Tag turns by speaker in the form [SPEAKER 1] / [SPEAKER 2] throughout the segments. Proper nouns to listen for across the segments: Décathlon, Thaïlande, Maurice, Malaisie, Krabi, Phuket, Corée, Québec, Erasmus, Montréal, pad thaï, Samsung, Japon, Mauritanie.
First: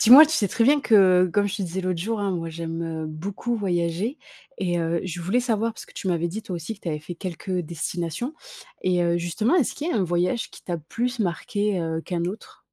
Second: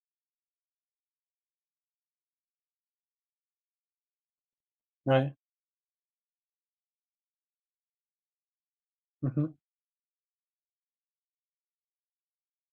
[SPEAKER 1] Dis-moi, tu sais très bien que, comme je te disais l'autre jour, hein, moi j'aime beaucoup voyager et je
[SPEAKER 2] Ouais.
[SPEAKER 1] voulais savoir, parce que tu m'avais dit toi aussi que tu avais fait quelques destinations, et
[SPEAKER 2] Mmh mh.
[SPEAKER 1] justement, est-ce qu'il y a un voyage qui t'a plus marqué qu'un autre?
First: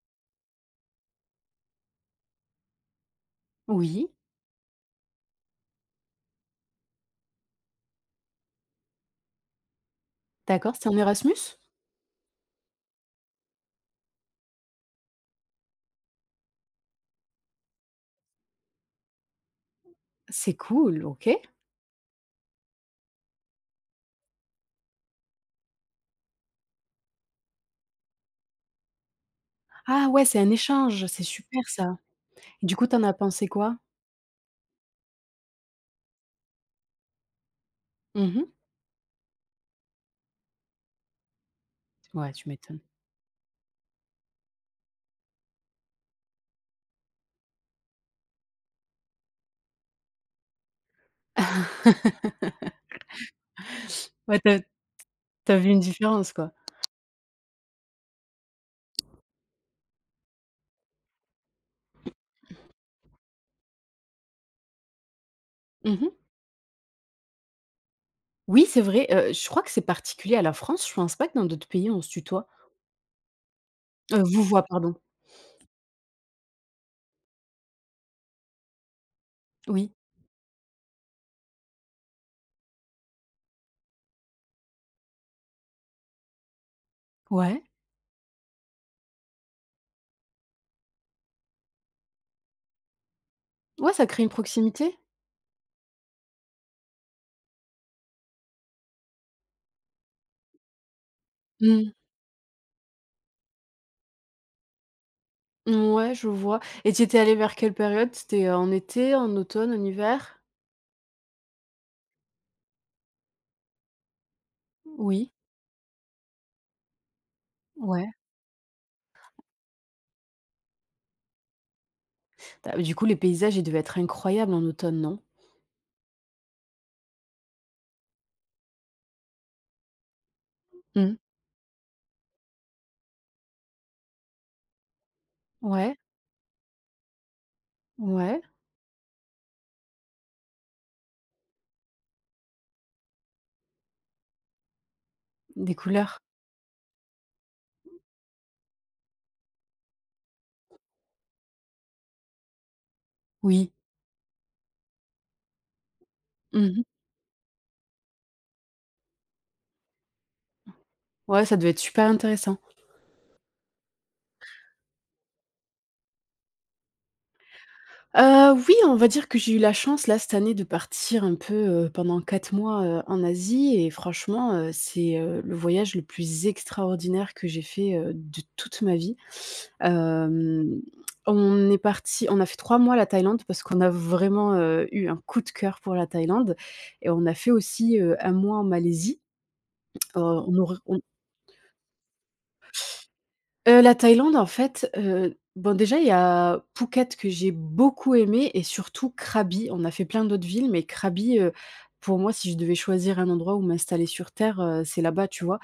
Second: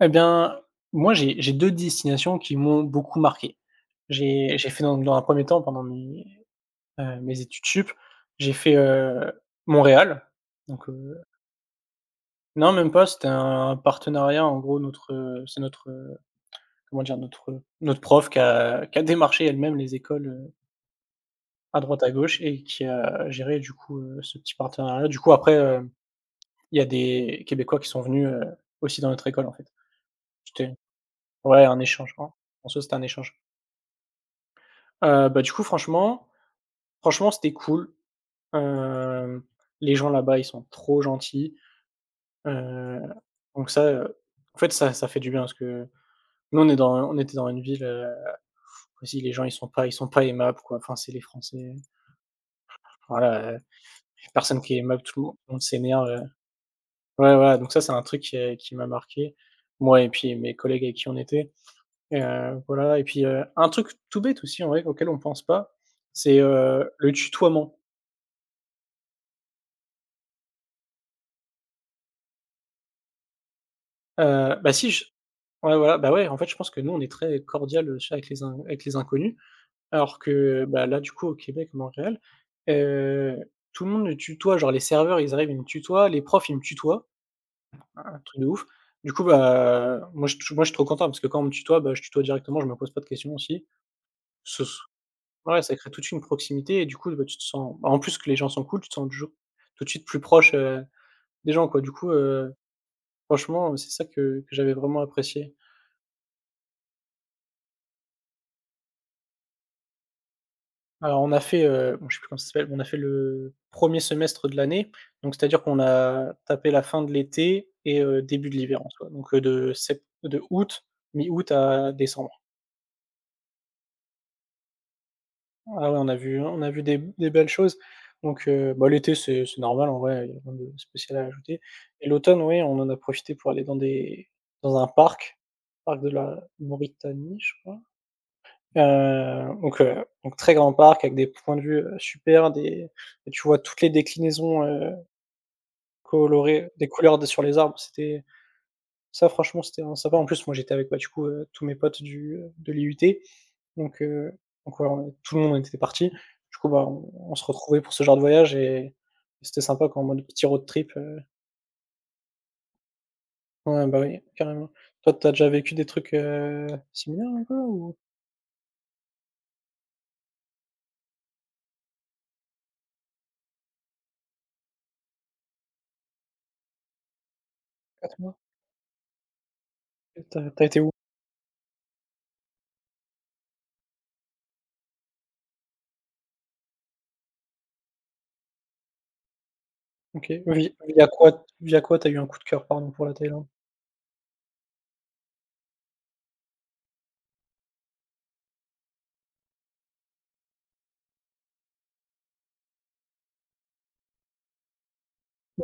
[SPEAKER 2] Eh bien, moi, j'ai 2 destinations qui m'ont beaucoup marqué.
[SPEAKER 1] Oui,
[SPEAKER 2] J'ai fait dans un premier temps, pendant mes études sup, j'ai fait, Montréal,
[SPEAKER 1] d'accord,
[SPEAKER 2] donc
[SPEAKER 1] c'est un
[SPEAKER 2] heu
[SPEAKER 1] Erasmus?
[SPEAKER 2] non, même pas, c'était un partenariat. En gros, c'est comment dire? Notre prof qui a démarché elle-même les écoles,
[SPEAKER 1] C'est cool, ok.
[SPEAKER 2] à droite, à gauche et qui a géré, du coup, ce petit partenariat. Du coup, après, il y a des Québécois qui sont venus, aussi dans notre école, en fait.
[SPEAKER 1] Ah ouais, c'est un
[SPEAKER 2] C'était
[SPEAKER 1] échange, c'est super
[SPEAKER 2] Ouais, un
[SPEAKER 1] ça.
[SPEAKER 2] échange. en
[SPEAKER 1] Et
[SPEAKER 2] en
[SPEAKER 1] du
[SPEAKER 2] soi,
[SPEAKER 1] coup,
[SPEAKER 2] c'était un
[SPEAKER 1] t'en as
[SPEAKER 2] échange.
[SPEAKER 1] pensé quoi?
[SPEAKER 2] Bah, du coup, franchement, c'était cool.
[SPEAKER 1] Mhm.
[SPEAKER 2] Hem, les gens là-bas, ils sont trop gentils.
[SPEAKER 1] Ouais, tu m'étonnes.
[SPEAKER 2] Heu, donc ça, en fait, ça fait du bien parce que nous, on était dans une ville, vas les gens, ils sont pas aimables, quoi. Enfin, c'est les Français, voilà,
[SPEAKER 1] Ouais,
[SPEAKER 2] personne
[SPEAKER 1] t'as,
[SPEAKER 2] qui est aimable, tout le monde tout le
[SPEAKER 1] t'as
[SPEAKER 2] monde
[SPEAKER 1] vu une
[SPEAKER 2] s'énerve,
[SPEAKER 1] différence, quoi.
[SPEAKER 2] ouais, voilà, donc ça, c'est un truc qui m'a marqué, moi et puis mes collègues avec qui on était et voilà et puis, un truc tout bête aussi, en vrai, auquel on pense pas,
[SPEAKER 1] Mhm.
[SPEAKER 2] c'est, le tutoiement.
[SPEAKER 1] Oui, c'est vrai, je crois que c'est particulier à la France, je pense pas que dans d'autres pays on se tutoie. Vous voit,
[SPEAKER 2] Bah, si,
[SPEAKER 1] pardon.
[SPEAKER 2] je Ouais, voilà, bah, ouais, en fait, je pense que nous, on est très cordial, aussi, avec les in avec les inconnus,
[SPEAKER 1] Oui.
[SPEAKER 2] alors que, bah, là, du coup, au Québec, Montréal, heu, tout le monde nous tutoie, genre les serveurs, ils arrivent, ils me tutoient, les profs, ils me tutoient,
[SPEAKER 1] Ouais.
[SPEAKER 2] ah, un truc de ouf. Du coup, bah, moi, je suis trop content parce que quand on me tutoie, bah, je tutoie directement, je me pose pas de questions aussi.
[SPEAKER 1] Ouais, ça crée une
[SPEAKER 2] Ce
[SPEAKER 1] proximité.
[SPEAKER 2] Ouais, ça crée toute une proximité et du coup, bah, tu te sens bah, en plus que les gens sont cool, tu te sens toujours tout de suite plus proche, des gens, quoi. Du
[SPEAKER 1] Mmh.
[SPEAKER 2] coup, franchement, c'est ça que j'avais vraiment apprécié.
[SPEAKER 1] Mouais, je vois et tu étais allée vers quelle période? C'était, en été, en automne, en hiver?
[SPEAKER 2] Alors on a fait, bon je sais plus comment ça s'appelle, on a fait le premier semestre de l'année,
[SPEAKER 1] Oui,
[SPEAKER 2] donc c'est-à-dire qu'on a tapé la fin de l'été et
[SPEAKER 1] ouais.
[SPEAKER 2] début de l'hiver en soi, donc de sept de août, mi-août à décembre.
[SPEAKER 1] Bah, du coup, les paysages, ils devaient être incroyables en automne, non?
[SPEAKER 2] Ah ouais, on a vu des belles choses, donc bah l'été c'est normal en vrai, il y a rien de
[SPEAKER 1] Mmh.
[SPEAKER 2] spécial à ajouter et l'automne, oui, on en a profité pour aller dans un parc,
[SPEAKER 1] Ouais,
[SPEAKER 2] parc de la Mauritanie, je crois?
[SPEAKER 1] ouais,
[SPEAKER 2] Donc très grand parc avec des points de vue, super, des et tu vois toutes les déclinaisons,
[SPEAKER 1] des couleurs.
[SPEAKER 2] colorées des couleurs de sur les arbres, c'était ça franchement, c'était vraiment sympa. En plus, moi j'étais avec, bah, du coup, tous mes potes du, de l'IUT
[SPEAKER 1] Oui.
[SPEAKER 2] donc heu, donc ouais, on tout le monde était parti. Du coup,
[SPEAKER 1] Mmh mh.
[SPEAKER 2] bah, on se retrouvait pour ce genre de voyage et c'était sympa quoi, en mode petit road trip,
[SPEAKER 1] Ouais, ça devait être super intéressant.
[SPEAKER 2] ouais, bah, oui, carrément. Toi, t'as déjà vécu des trucs, similaires un peu ou
[SPEAKER 1] Oui, on va dire que j'ai eu la chance, là, cette année, de partir un peu, pendant 4 mois, en Asie et franchement, c'est, le voyage le plus extraordinaire que j'ai fait,
[SPEAKER 2] pas trop?
[SPEAKER 1] de toute ma vie.
[SPEAKER 2] Tu as été
[SPEAKER 1] Hem,
[SPEAKER 2] où?
[SPEAKER 1] on est parti on a fait 3 mois à la Thaïlande parce qu'on a vraiment, eu un coup de cœur pour la Thaïlande et on a fait aussi, un mois en Malaisie.
[SPEAKER 2] OK.
[SPEAKER 1] On
[SPEAKER 2] Vi
[SPEAKER 1] aurait on
[SPEAKER 2] via quoi tu as eu un coup de cœur, pardon, pour la Thaïlande?
[SPEAKER 1] la Thaïlande en fait, bon déjà il y a Phuket que j'ai beaucoup aimé et surtout Krabi. On a fait plein d'autres villes mais Krabi, pour moi si je devais choisir un endroit où m'installer sur terre, c'est là-bas, tu vois?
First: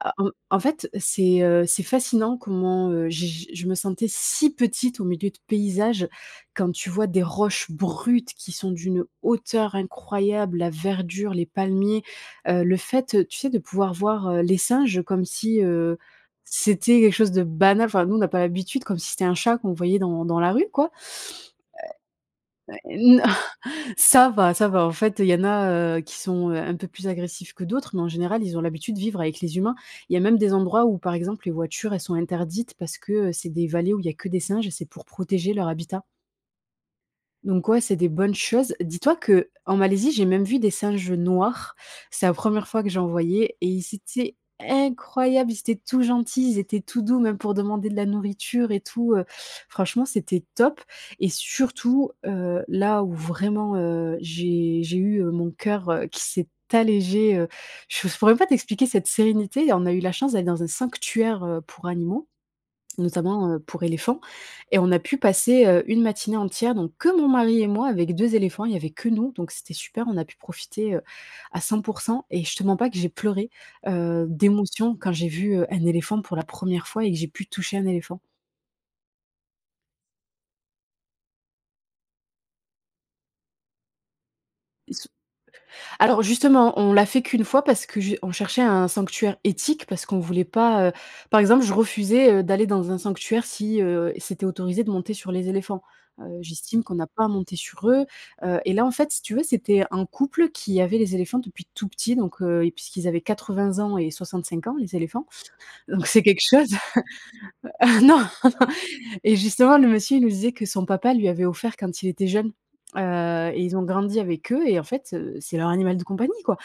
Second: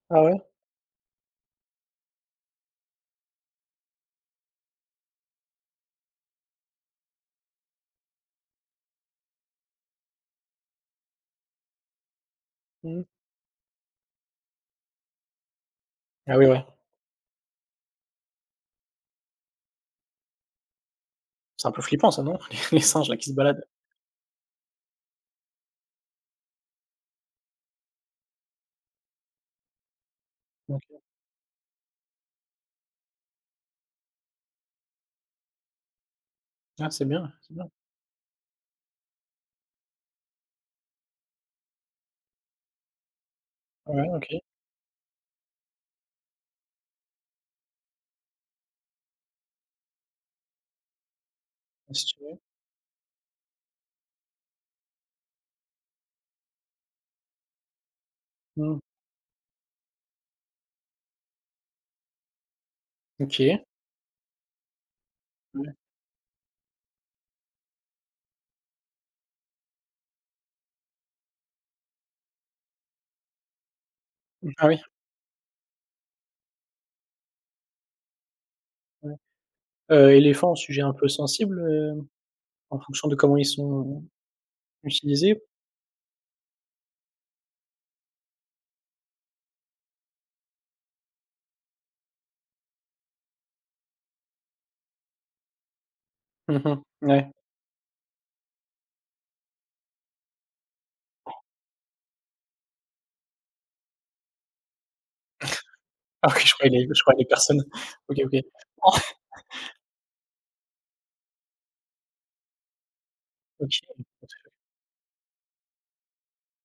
[SPEAKER 1] Ah,
[SPEAKER 2] Ah
[SPEAKER 1] en
[SPEAKER 2] ouais?
[SPEAKER 1] en fait, c'est fascinant comment, j'ai j je me sentais si petite au milieu de paysages. Quand tu vois des roches brutes qui sont d'une hauteur incroyable, la verdure, les palmiers, le
[SPEAKER 2] Mmh.
[SPEAKER 1] fait, tu sais, de pouvoir voir, les singes comme si,
[SPEAKER 2] Ah oui, ouais.
[SPEAKER 1] c'était quelque chose de banal. Enfin, nous, on n'a pas l'habitude, comme si c'était un chat qu'on voyait dans la rue, quoi.
[SPEAKER 2] C'est un peu flippant ça, non? Les singes là qui se baladent.
[SPEAKER 1] Ça va, ça va. En fait, il y en a, qui sont, un peu plus agressifs que d'autres, mais en général, ils ont l'habitude de vivre avec les humains. Il y a même des endroits où,
[SPEAKER 2] OK.
[SPEAKER 1] par exemple, les voitures, elles sont interdites parce que, c'est des vallées où il y a que des singes et c'est pour protéger leur habitat.
[SPEAKER 2] Ah c'est bien, c'est
[SPEAKER 1] Donc
[SPEAKER 2] bien.
[SPEAKER 1] ouais, c'est des bonnes choses. Dis-toi que en Malaisie, j'ai même vu des singes noirs. C'est la première fois que j'en voyais et ils
[SPEAKER 2] Ouais, OK.
[SPEAKER 1] étaient incroyables, ils étaient tout gentils, ils étaient tout doux, même pour demander de la nourriture et tout, franchement, c'était top et
[SPEAKER 2] Si
[SPEAKER 1] surtout,
[SPEAKER 2] tu veux.
[SPEAKER 1] là où vraiment, j'ai eu, mon cœur, qui s'est allégé, je ne pourrais même pas
[SPEAKER 2] Mmh.
[SPEAKER 1] t'expliquer cette sérénité. On a eu la chance d'aller dans un sanctuaire, pour animaux. Notamment,
[SPEAKER 2] OK.
[SPEAKER 1] pour éléphants et on a pu passer,
[SPEAKER 2] Ouais.
[SPEAKER 1] une matinée entière, donc que mon mari et moi avec 2 éléphants, il y avait que nous, donc c'était super, on a pu profiter, à 100%. Et je te mens pas que j'ai pleuré,
[SPEAKER 2] Ah oui.
[SPEAKER 1] d'émotion quand j'ai vu, un éléphant pour la première fois et que j'ai pu toucher un éléphant.
[SPEAKER 2] Éléphant, sujet un peu sensible, en fonction de comment ils sont utilisés?
[SPEAKER 1] Alors justement, on l'a fait qu'une fois parce que ju on cherchait un sanctuaire éthique, parce qu'on voulait pas, par exemple, je refusais, d'aller dans un sanctuaire si, c'était autorisé de monter sur les éléphants.
[SPEAKER 2] Mmh mh.
[SPEAKER 1] J'estime qu'on n'a pas à
[SPEAKER 2] Ouais.
[SPEAKER 1] monter sur eux, et là, en fait, si tu veux, c'était un couple qui avait les éléphants depuis tout petit, donc et puisqu'ils avaient 80 ans et 65 ans, les éléphants, donc c'est
[SPEAKER 2] Ah oui,
[SPEAKER 1] quelque
[SPEAKER 2] je
[SPEAKER 1] chose.
[SPEAKER 2] croyais les je croyais les personnes.
[SPEAKER 1] Ah,
[SPEAKER 2] OK,
[SPEAKER 1] non
[SPEAKER 2] OK.
[SPEAKER 1] et justement, le monsieur, il nous disait que son papa lui avait offert quand il était jeune, et ils ont
[SPEAKER 2] OK.
[SPEAKER 1] grandi avec eux et en fait, c'est leur animal de compagnie, quoi.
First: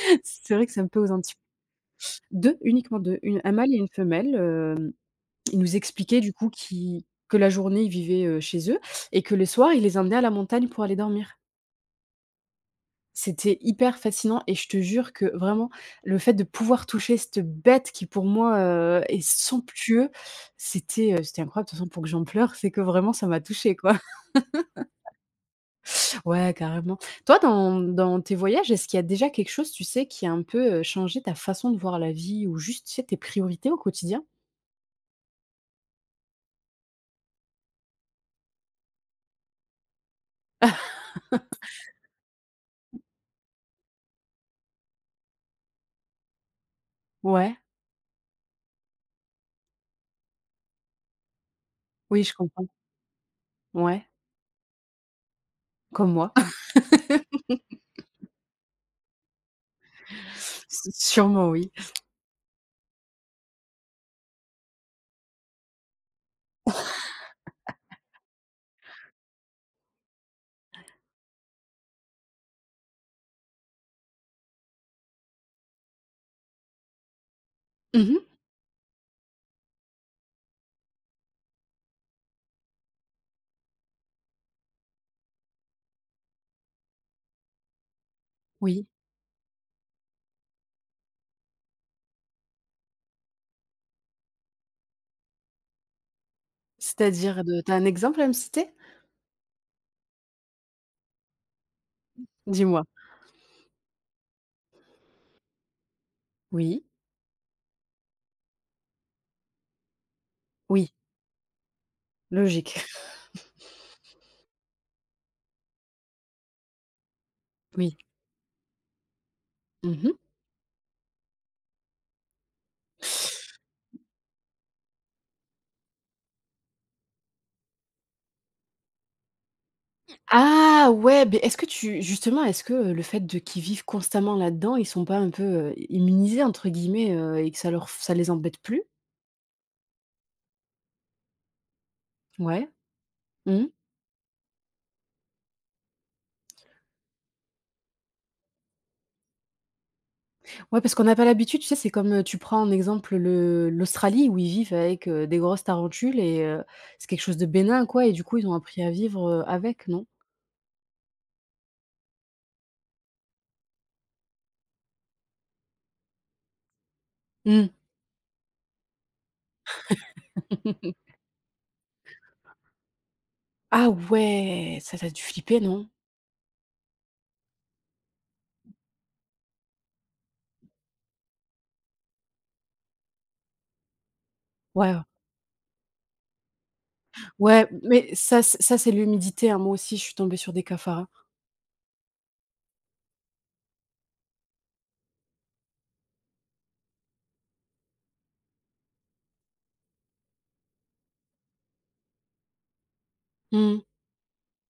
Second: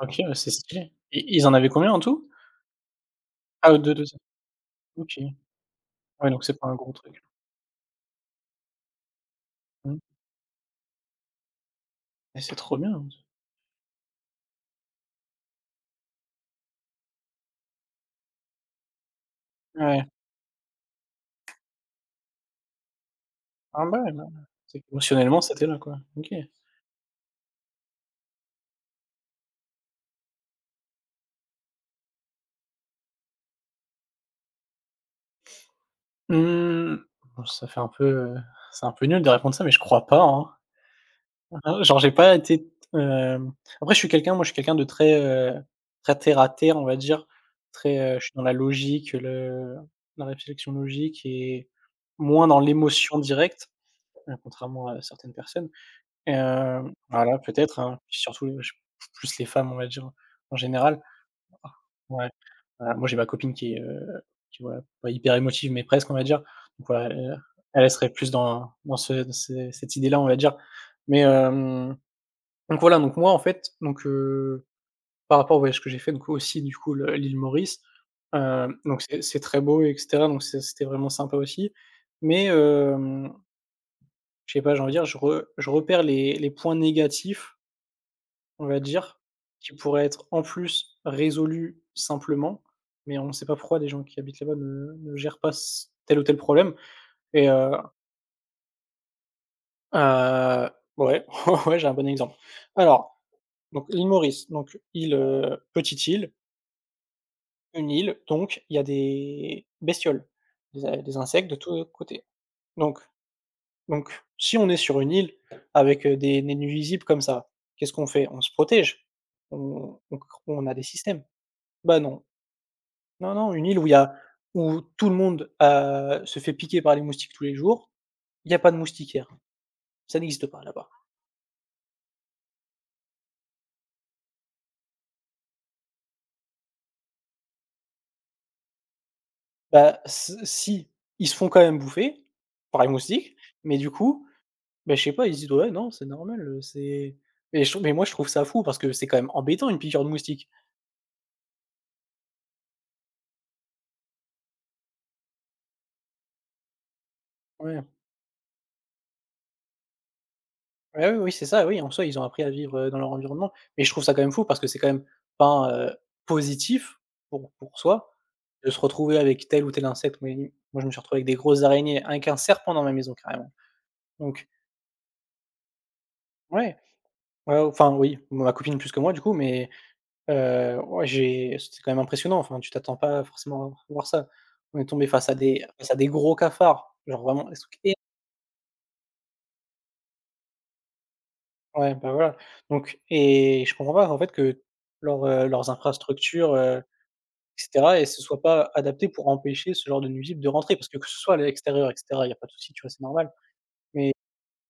[SPEAKER 2] OK, ouais, c'est
[SPEAKER 1] C'est vrai que c'est un
[SPEAKER 2] stylé.
[SPEAKER 1] peu aux
[SPEAKER 2] Et
[SPEAKER 1] antipodes,
[SPEAKER 2] ils en avaient combien en tout?
[SPEAKER 1] 2, uniquement 2, une un mâle
[SPEAKER 2] Ah,
[SPEAKER 1] et une
[SPEAKER 2] deux, deux.
[SPEAKER 1] femelle,
[SPEAKER 2] OK.
[SPEAKER 1] ils nous expliquaient
[SPEAKER 2] Ouais,
[SPEAKER 1] du
[SPEAKER 2] donc
[SPEAKER 1] coup
[SPEAKER 2] c'est pas un gros
[SPEAKER 1] qui
[SPEAKER 2] truc.
[SPEAKER 1] que la journée, ils vivaient, chez eux et que le soir, ils les
[SPEAKER 2] Mmh.
[SPEAKER 1] emmenaient à la montagne pour aller dormir.
[SPEAKER 2] Mais c'est trop bien.
[SPEAKER 1] C'était hyper fascinant et je te jure que vraiment le fait de pouvoir toucher cette bête qui pour moi, est
[SPEAKER 2] Ouais.
[SPEAKER 1] somptueux, c'était, c'était incroyable. De toute façon, pour que j'en pleure, c'est que vraiment ça m'a touchée,
[SPEAKER 2] Ah
[SPEAKER 1] quoi.
[SPEAKER 2] bah ouais, non, c'est qu'émotionnellement, c'était là, quoi. OK.
[SPEAKER 1] Ouais, carrément. Toi, dans tes voyages, est-ce qu'il y a déjà quelque chose, tu sais, qui a un peu, changé ta façon de voir la vie ou juste, tu sais, tes priorités au quotidien?
[SPEAKER 2] Mmh, bon, ça fait un peu, c'est un peu nul de répondre ça, mais je crois pas, hein. Hein, genre j'ai pas été, hem après je suis quelqu'un moi je suis quelqu'un de très, très terre à terre, on va dire.
[SPEAKER 1] Ouais,
[SPEAKER 2] Je suis dans la logique, le la réflexion logique et
[SPEAKER 1] oui, je
[SPEAKER 2] moins dans
[SPEAKER 1] comprends.
[SPEAKER 2] l'émotion directe,
[SPEAKER 1] Ouais,
[SPEAKER 2] contrairement à certaines personnes.
[SPEAKER 1] comme moi.
[SPEAKER 2] Voilà peut-être, hein, puis surtout, j plus les femmes, on va dire, en
[SPEAKER 1] S
[SPEAKER 2] général.
[SPEAKER 1] sûrement oui.
[SPEAKER 2] Ouais. Moi j'ai ma copine qui est, tu vois, pas hyper émotive, mais presque on va dire. Donc voilà, elle serait plus dans dans ce cette idée-là, on va dire. Mais donc voilà, donc moi en fait, donc par rapport au voyage que j'ai fait, donc aussi du coup le l'île Maurice,
[SPEAKER 1] Mmh
[SPEAKER 2] donc c'est très beau et cetera, donc c'était vraiment sympa aussi. Mais je sais pas, j'ai envie de dire, je repère les points négatifs on va
[SPEAKER 1] oui.
[SPEAKER 2] dire, qui pourrait être en plus résolu simplement, mais on ne sait pas pourquoi les gens qui habitent là-bas ne gèrent pas c tel ou tel problème
[SPEAKER 1] C'est-à-dire
[SPEAKER 2] et
[SPEAKER 1] de tu
[SPEAKER 2] heu
[SPEAKER 1] un exemple à me citer?
[SPEAKER 2] heu, ouais, ouais, j'ai un bon exemple.
[SPEAKER 1] Dis-moi.
[SPEAKER 2] Alors, donc l'île Maurice, donc île, petite île,
[SPEAKER 1] Oui,
[SPEAKER 2] une île, donc il y a des bestioles, des
[SPEAKER 1] oui,
[SPEAKER 2] a des insectes de tous côtés.
[SPEAKER 1] logique.
[SPEAKER 2] Donc donc si on est sur une île avec, des nuisibles comme ça, qu'est-ce
[SPEAKER 1] Oui.
[SPEAKER 2] qu'on fait? On se protège, on
[SPEAKER 1] Mmh.
[SPEAKER 2] on on a des systèmes. Bah non, non, non, une île où il y a où tout le monde, se fait piquer par les moustiques tous les jours, il y a pas de moustiquaires, ça n'existe pas là-bas.
[SPEAKER 1] Ah ouais, beh, est-ce que tu justement, est-ce que, le fait de qu'ils vivent constamment là-dedans, ils sont pas un peu, «immunisés» entre guillemets, et que ça leur ça les embête plus?
[SPEAKER 2] Bah, s si, ils se font quand même bouffer
[SPEAKER 1] Ouais.
[SPEAKER 2] par les moustiques,
[SPEAKER 1] Mmh.
[SPEAKER 2] mais du coup, bah, je sais pas, ils se disent: «Ouais, non, c'est normal, c'est» mais je mais moi, je trouve ça fou parce que c'est quand même embêtant une piqûre de moustique.
[SPEAKER 1] Ouais, parce qu'on n'a pas l'habitude, tu sais, c'est comme, tu prends en exemple le l'Australie où ils vivent avec, des grosses tarentules et c'est quelque chose de
[SPEAKER 2] Ouais.
[SPEAKER 1] bénin, quoi et du coup, ils ont appris à vivre, avec, non?
[SPEAKER 2] Ouais, oui, oui, c'est ça, oui, en soi, ils ont appris à vivre, dans leur environnement. Mais je trouve ça quand même fou parce que c'est quand même pas, positif pour
[SPEAKER 1] Mmh.
[SPEAKER 2] pour soi de se retrouver avec tel ou tel insecte. Mais moi, je me suis retrouvé avec des grosses araignées, avec un serpent dans ma maison carrément.
[SPEAKER 1] Ah
[SPEAKER 2] Donc
[SPEAKER 1] ouais! Ça, t'a dû flipper, non?
[SPEAKER 2] ouais, ouais, enfin oui, ma copine plus que moi du coup, mais ouais, j'ai c'était quand même impressionnant. Enfin, tu t'attends pas forcément à voir ça. On est
[SPEAKER 1] Ouais,
[SPEAKER 2] tombé face à des gros cafards, genre vraiment des
[SPEAKER 1] ouais,
[SPEAKER 2] trucs é
[SPEAKER 1] mais ça, c'est l'humidité, hein. Moi aussi, je suis tombée sur des cafards, hein.
[SPEAKER 2] ouais, bah, voilà. Donc et je comprends pas en fait que leurs infrastructures, et cetera et ce soit pas adapté pour empêcher ce genre de nuisible de rentrer. Parce que ce soit à l'extérieur et cetera, il y a pas de souci, tu vois? C'est normal.
[SPEAKER 1] Mmh
[SPEAKER 2] Mais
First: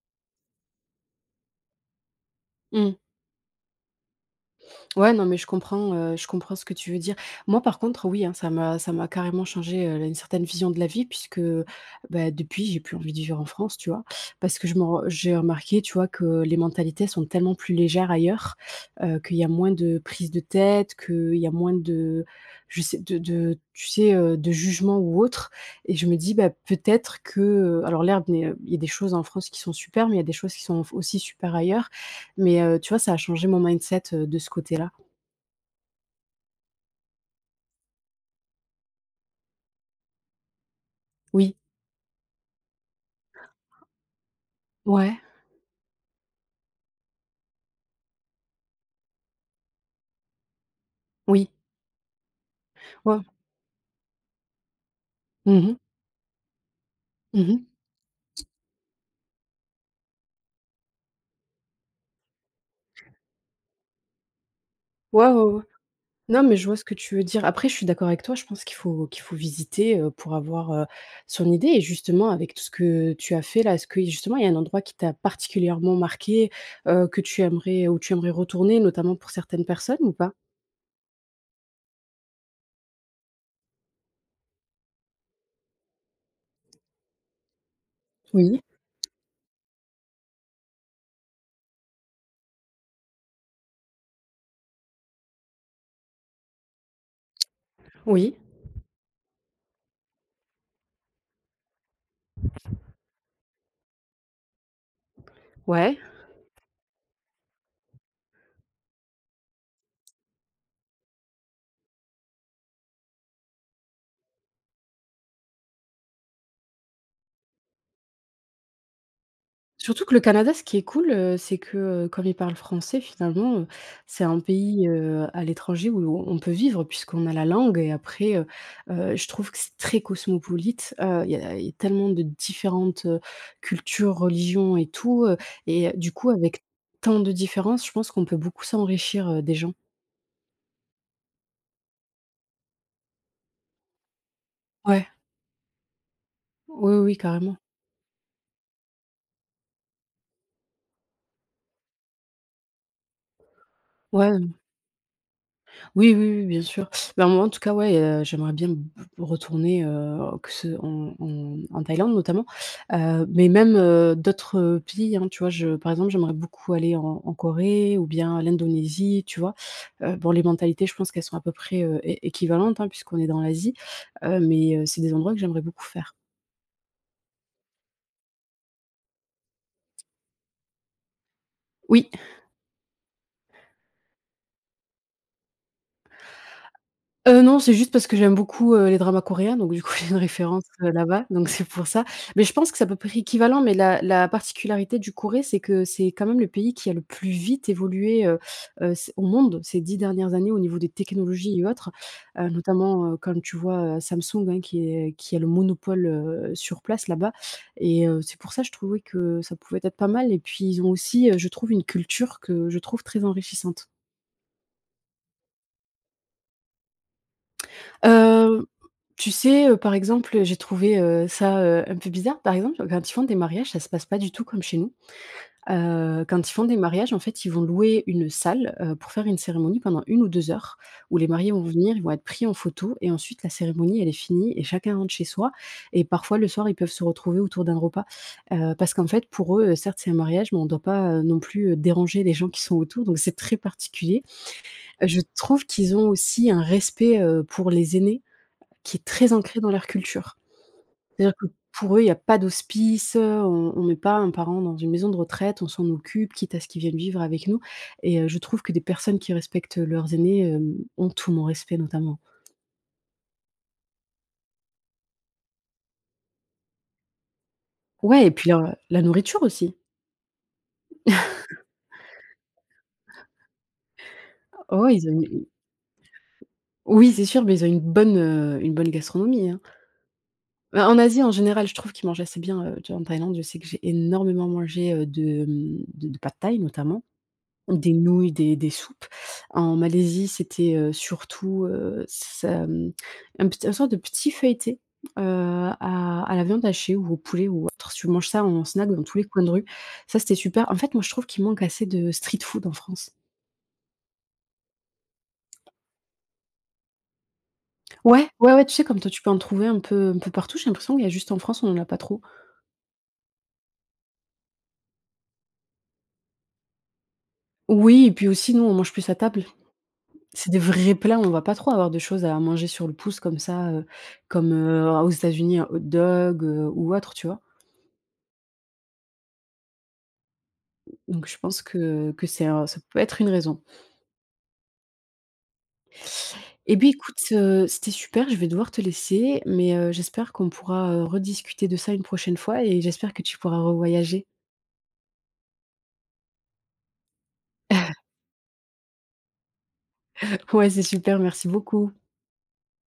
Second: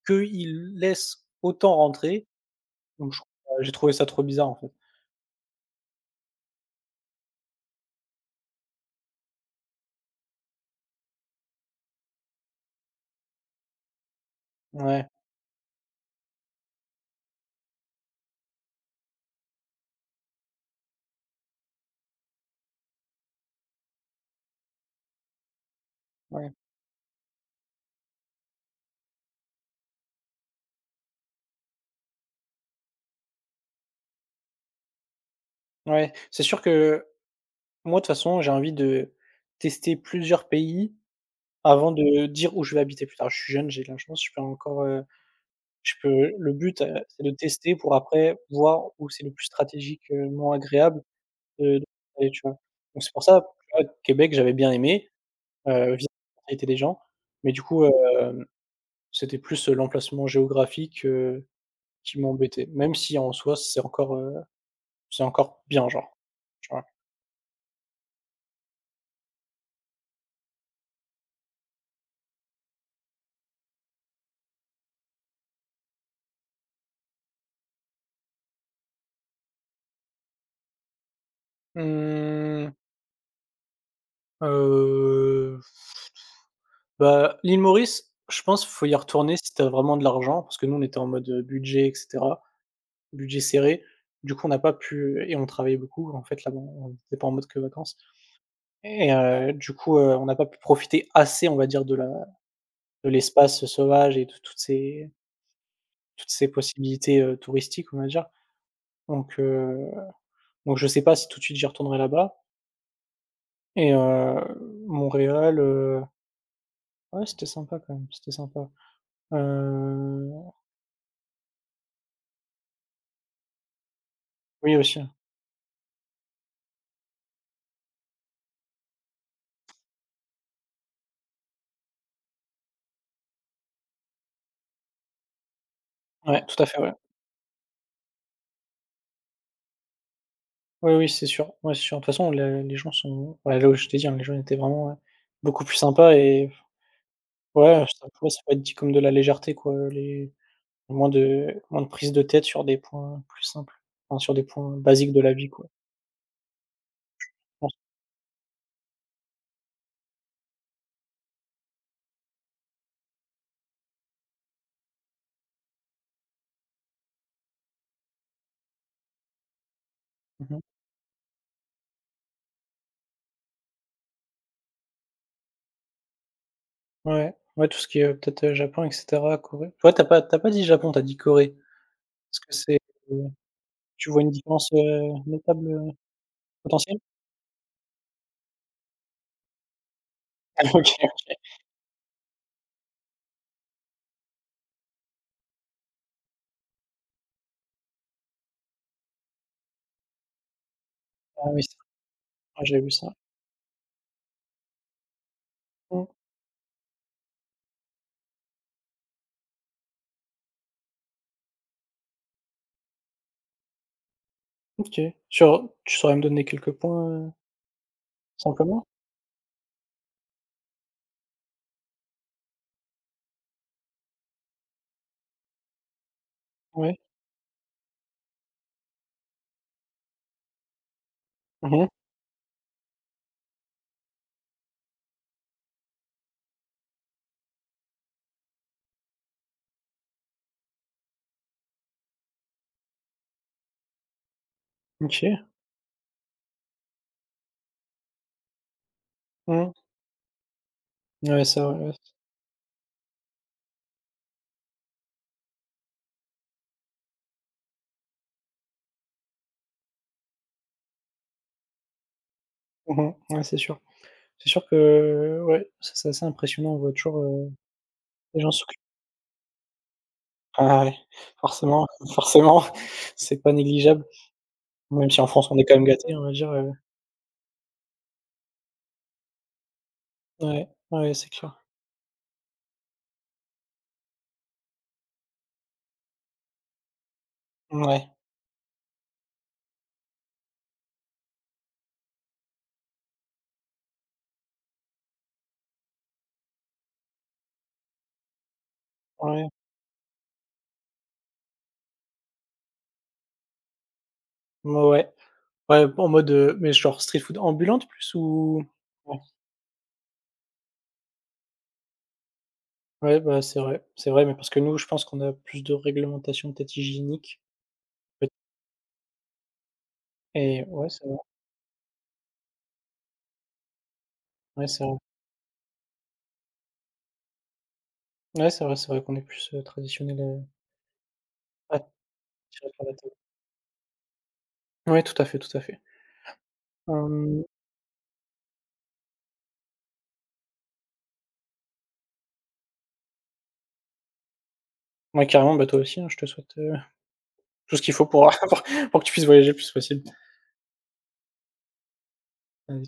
[SPEAKER 2] qu'ils laissent autant rentrer,
[SPEAKER 1] mh.
[SPEAKER 2] donc je j'ai trouvé ça trop bizarre, en fait.
[SPEAKER 1] Ouais, non, mais je comprends ce que tu veux dire. Moi, par contre, oui, hein, ça m'a carrément changé, une certaine vision de la vie puisque, bah, depuis, j'ai plus envie de vivre en France, tu vois? Parce que je me re
[SPEAKER 2] Ouais,
[SPEAKER 1] j'ai remarqué, tu vois, que les mentalités sont tellement plus légères ailleurs, qu'il y a moins de prise de tête, qu'il y a moins de je sais de tu sais, de jugement ou autre et je me dis, bah,
[SPEAKER 2] ouais,
[SPEAKER 1] peut-être que, alors l'herbe n'est, il y a des choses en France qui sont super, mais il y a des choses qui sont aussi super ailleurs. Mais, tu vois, ça a changé mon mindset, de ce côté-là.
[SPEAKER 2] ouais. C'est sûr que moi, de toute façon, j'ai envie de tester plusieurs pays
[SPEAKER 1] Oui,
[SPEAKER 2] avant de dire où je vais habiter plus tard. Je suis jeune, j'ai de la chance, je peux encore,
[SPEAKER 1] ouais,
[SPEAKER 2] je peux le but, c'est de tester pour après voir où c'est le plus stratégiquement agréable
[SPEAKER 1] oui,
[SPEAKER 2] de de- d'aller, tu vois? Donc c'est
[SPEAKER 1] ouais.
[SPEAKER 2] pour ça, tu vois, Québec, j'avais bien aimé.
[SPEAKER 1] Mhm, mhm,
[SPEAKER 2] Via la mentalité des gens. Mais
[SPEAKER 1] mmh.
[SPEAKER 2] du coup, c'était plus, l'emplacement géographique, qui m'embêtait. Même si en soi, c'est encore, heu, c'est
[SPEAKER 1] Ouais, ouais, ouais.
[SPEAKER 2] encore bien, genre,
[SPEAKER 1] Non, mais je
[SPEAKER 2] tu
[SPEAKER 1] vois ce
[SPEAKER 2] vois?
[SPEAKER 1] que tu veux dire. Après, je suis d'accord avec toi, je pense qu'il faut visiter, pour avoir, son idée et justement avec tout ce que tu as fait là, est-ce que justement il y a un endroit qui t'a particulièrement marqué, que tu aimerais où tu aimerais retourner notamment pour certaines personnes ou pas?
[SPEAKER 2] Mmh, heu, Bah, l'île Maurice, je
[SPEAKER 1] Oui,
[SPEAKER 2] pense, faut y retourner si tu as vraiment de l'argent, parce que nous, on était en mode, budget et cetera, budget serré. Du coup, on n'a pas pu et on travaillait beaucoup, en fait, là-bas, on était pas en mode que vacances
[SPEAKER 1] oui,
[SPEAKER 2] et du coup, on n'a pas pu profiter assez, on va dire, de l'espace sauvage et de toutes ces
[SPEAKER 1] ouais.
[SPEAKER 2] Toutes ces possibilités, touristiques, on va dire. Donc heu, donc je sais pas si tout de suite j'y retournerai là-bas et Montréal, ouais, c'était sympa quand même, c'était sympa.
[SPEAKER 1] Surtout que le
[SPEAKER 2] Heu,
[SPEAKER 1] Canada, ce qui est cool, c'est que, comme ils parlent français finalement, c'est un
[SPEAKER 2] oui
[SPEAKER 1] pays,
[SPEAKER 2] aussi, hein.
[SPEAKER 1] à l'étranger où on peut vivre puisqu'on a la langue et après, je trouve que c'est très cosmopolite. Il y a tellement de différentes, cultures, religions et tout, et du coup
[SPEAKER 2] Ouais, tout
[SPEAKER 1] avec
[SPEAKER 2] à fait, ouais.
[SPEAKER 1] tant de différences, je pense qu'on peut beaucoup s'enrichir, des gens.
[SPEAKER 2] Oui, oui, c'est sûr, ouais, c'est sûr. De toute façon, les gens sont ouais, là où je t'ai dit, hein, les gens étaient vraiment, ouais,
[SPEAKER 1] Ouais,
[SPEAKER 2] beaucoup plus sympas et
[SPEAKER 1] oui, oui, carrément.
[SPEAKER 2] ouais, ouais, ça peut être dit comme de la légèreté, quoi, les moins de prise de tête sur des points plus simples, enfin sur des
[SPEAKER 1] Ouais.
[SPEAKER 2] points basiques de la vie, quoi,
[SPEAKER 1] Oui, oui, oui, bien sûr. Ben,
[SPEAKER 2] je
[SPEAKER 1] moi, en tout cas,
[SPEAKER 2] pense.
[SPEAKER 1] ouais, j'aimerais bien b retourner, que ce en Thaïlande notamment, mais même, d'autres, pays, hein, tu vois? Je par exemple, j'aimerais beaucoup aller en Corée ou bien à l'Indonésie, tu vois? Bon, les
[SPEAKER 2] Mmh.
[SPEAKER 1] mentalités, je pense qu'elles sont à peu près, é équivalentes, hein, puisqu'on est dans l'Asie, mais c'est des endroits que j'aimerais beaucoup faire.
[SPEAKER 2] Ouais, ouais, tout ce qui est, peut-être, Japon et cetera, Corée. Ouais, t'as pas dit Japon, t'as dit Corée. Est-ce
[SPEAKER 1] Oui.
[SPEAKER 2] que c'est, heu, tu vois une différence, notable, potentielle?
[SPEAKER 1] Non, c'est juste parce que j'aime beaucoup, les dramas coréens, donc du coup, j'ai une référence,
[SPEAKER 2] Ah OK,
[SPEAKER 1] là-bas,
[SPEAKER 2] OK.
[SPEAKER 1] donc c'est pour ça. Mais je pense que c'est à peu près équivalent, mais la particularité du Corée, c'est que c'est quand même le pays qui a le plus vite évolué, c au monde ces 10 dernières années au niveau des
[SPEAKER 2] Ah
[SPEAKER 1] technologies
[SPEAKER 2] oui,
[SPEAKER 1] et
[SPEAKER 2] ça,
[SPEAKER 1] autres,
[SPEAKER 2] ah j'ai vu ça.
[SPEAKER 1] notamment, comme tu vois, Samsung, hein, qui a le
[SPEAKER 2] Mmh,
[SPEAKER 1] monopole, sur place là-bas et c'est pour ça je trouvais que ça pouvait être pas mal et puis ils ont aussi, je trouve une culture que je trouve très enrichissante.
[SPEAKER 2] OK. Sur tu saurais me donner quelques points, sans
[SPEAKER 1] Heu,
[SPEAKER 2] commun?
[SPEAKER 1] tu sais, par exemple, j'ai trouvé, ça, un peu bizarre. Par exemple, quand ils font des mariages, ça se passe pas du tout comme chez nous. Quand ils font des
[SPEAKER 2] Ouais.
[SPEAKER 1] mariages, en fait, ils vont louer une salle, pour faire une cérémonie pendant une ou 2 heures où les mariés vont
[SPEAKER 2] Mmh,
[SPEAKER 1] venir, ils vont être pris en photo et ensuite la cérémonie, elle est finie et chacun rentre chez soi et parfois le soir, ils peuvent se retrouver autour d'un repas. Parce qu'en fait, pour eux, certes, c'est un mariage, mais on ne doit pas, non plus, déranger les gens qui sont autour donc c'est très particulier. Je
[SPEAKER 2] OK.
[SPEAKER 1] trouve qu'ils ont aussi un respect, pour les aînés. Qui est très ancré dans
[SPEAKER 2] Mmh.
[SPEAKER 1] leur culture. C'est-à-dire
[SPEAKER 2] Ouais,
[SPEAKER 1] que
[SPEAKER 2] ça, ouais. Ouais.
[SPEAKER 1] pour eux, il n'y a pas d'hospice, on met pas un parent dans une maison de retraite, on s'en occupe, quitte à ce qu'ils viennent vivre avec nous et je trouve que des personnes qui respectent leurs aînés, ont tout mon respect notamment.
[SPEAKER 2] Mmh mh. Ouais, c'est sûr. C'est sûr que, ouais, ça c'est assez impressionnant, on voit toujours,
[SPEAKER 1] Ouais et
[SPEAKER 2] les
[SPEAKER 1] puis
[SPEAKER 2] gens
[SPEAKER 1] la
[SPEAKER 2] s'occupent
[SPEAKER 1] la nourriture aussi.
[SPEAKER 2] ah ouais, forcément, forcément, c'est pas négligeable.
[SPEAKER 1] Oh ouais, ils
[SPEAKER 2] Même
[SPEAKER 1] ont
[SPEAKER 2] si en
[SPEAKER 1] une
[SPEAKER 2] France, on est quand même gâté, on va dire,
[SPEAKER 1] oui, c'est sûr, mais ils ont une bonne gastronomie, hein.
[SPEAKER 2] ouais,
[SPEAKER 1] Bah, en
[SPEAKER 2] ouais,
[SPEAKER 1] Asie,
[SPEAKER 2] c'est
[SPEAKER 1] en
[SPEAKER 2] clair.
[SPEAKER 1] général, je trouve qu'ils mangent assez bien, tu vois, en Thaïlande, je sais que j'ai énormément mangé, de, mmh, de pad thaï notamment. Des
[SPEAKER 2] Ouais,
[SPEAKER 1] nouilles, des soupes. En Malaisie, c'était, surtout, ça, mmh, un petit une sorte de petit feuilleté, heu, à la viande hachée ou au poulet ou autre. Tu manges ça en snack dans tous les coins
[SPEAKER 2] ouais,
[SPEAKER 1] de rue. Ça, c'était super. En fait, moi, je trouve qu'il manque assez de street food en France.
[SPEAKER 2] ouais, ouais, en mode, mais genre street food ambulante plus
[SPEAKER 1] Ouais, ouais,
[SPEAKER 2] ou?
[SPEAKER 1] ouais, tu sais, comme toi,
[SPEAKER 2] Ouais,
[SPEAKER 1] tu peux en trouver un peu partout. J'ai l'impression qu'il y a juste en France, on en a pas trop.
[SPEAKER 2] ouais, bah, c'est vrai, mais parce que nous, je pense qu'on a plus de réglementation peut-être hygiénique,
[SPEAKER 1] Oui et
[SPEAKER 2] peut
[SPEAKER 1] puis aussi, nous, on mange plus à table. C'est des
[SPEAKER 2] et ouais,
[SPEAKER 1] vrais
[SPEAKER 2] c'est vrai,
[SPEAKER 1] plats, on va pas trop avoir de choses à manger sur le pouce comme ça, comme,
[SPEAKER 2] ouais, c'est vrai,
[SPEAKER 1] aux États-Unis, un hot dog, ou autre, tu vois?
[SPEAKER 2] ouais, c'est vrai qu'on est plus, traditionnels,
[SPEAKER 1] Donc je pense
[SPEAKER 2] heu,
[SPEAKER 1] que c'est un
[SPEAKER 2] attirés
[SPEAKER 1] ça
[SPEAKER 2] par la
[SPEAKER 1] peut
[SPEAKER 2] télé.
[SPEAKER 1] être une raison.
[SPEAKER 2] Ouais, tout à fait, tout à fait.
[SPEAKER 1] Eh bien écoute,
[SPEAKER 2] Hem,
[SPEAKER 1] c'était super, je vais devoir te laisser, mais j'espère qu'on pourra, rediscuter de ça une prochaine fois et j'espère que tu pourras revoyager.
[SPEAKER 2] ouais, carrément, bah, toi aussi, hein, je te souhaite, tout ce qu'il faut pour pour que tu puisses voyager le plus possible.
[SPEAKER 1] Ouais, c'est super, merci beaucoup.
[SPEAKER 2] Allez.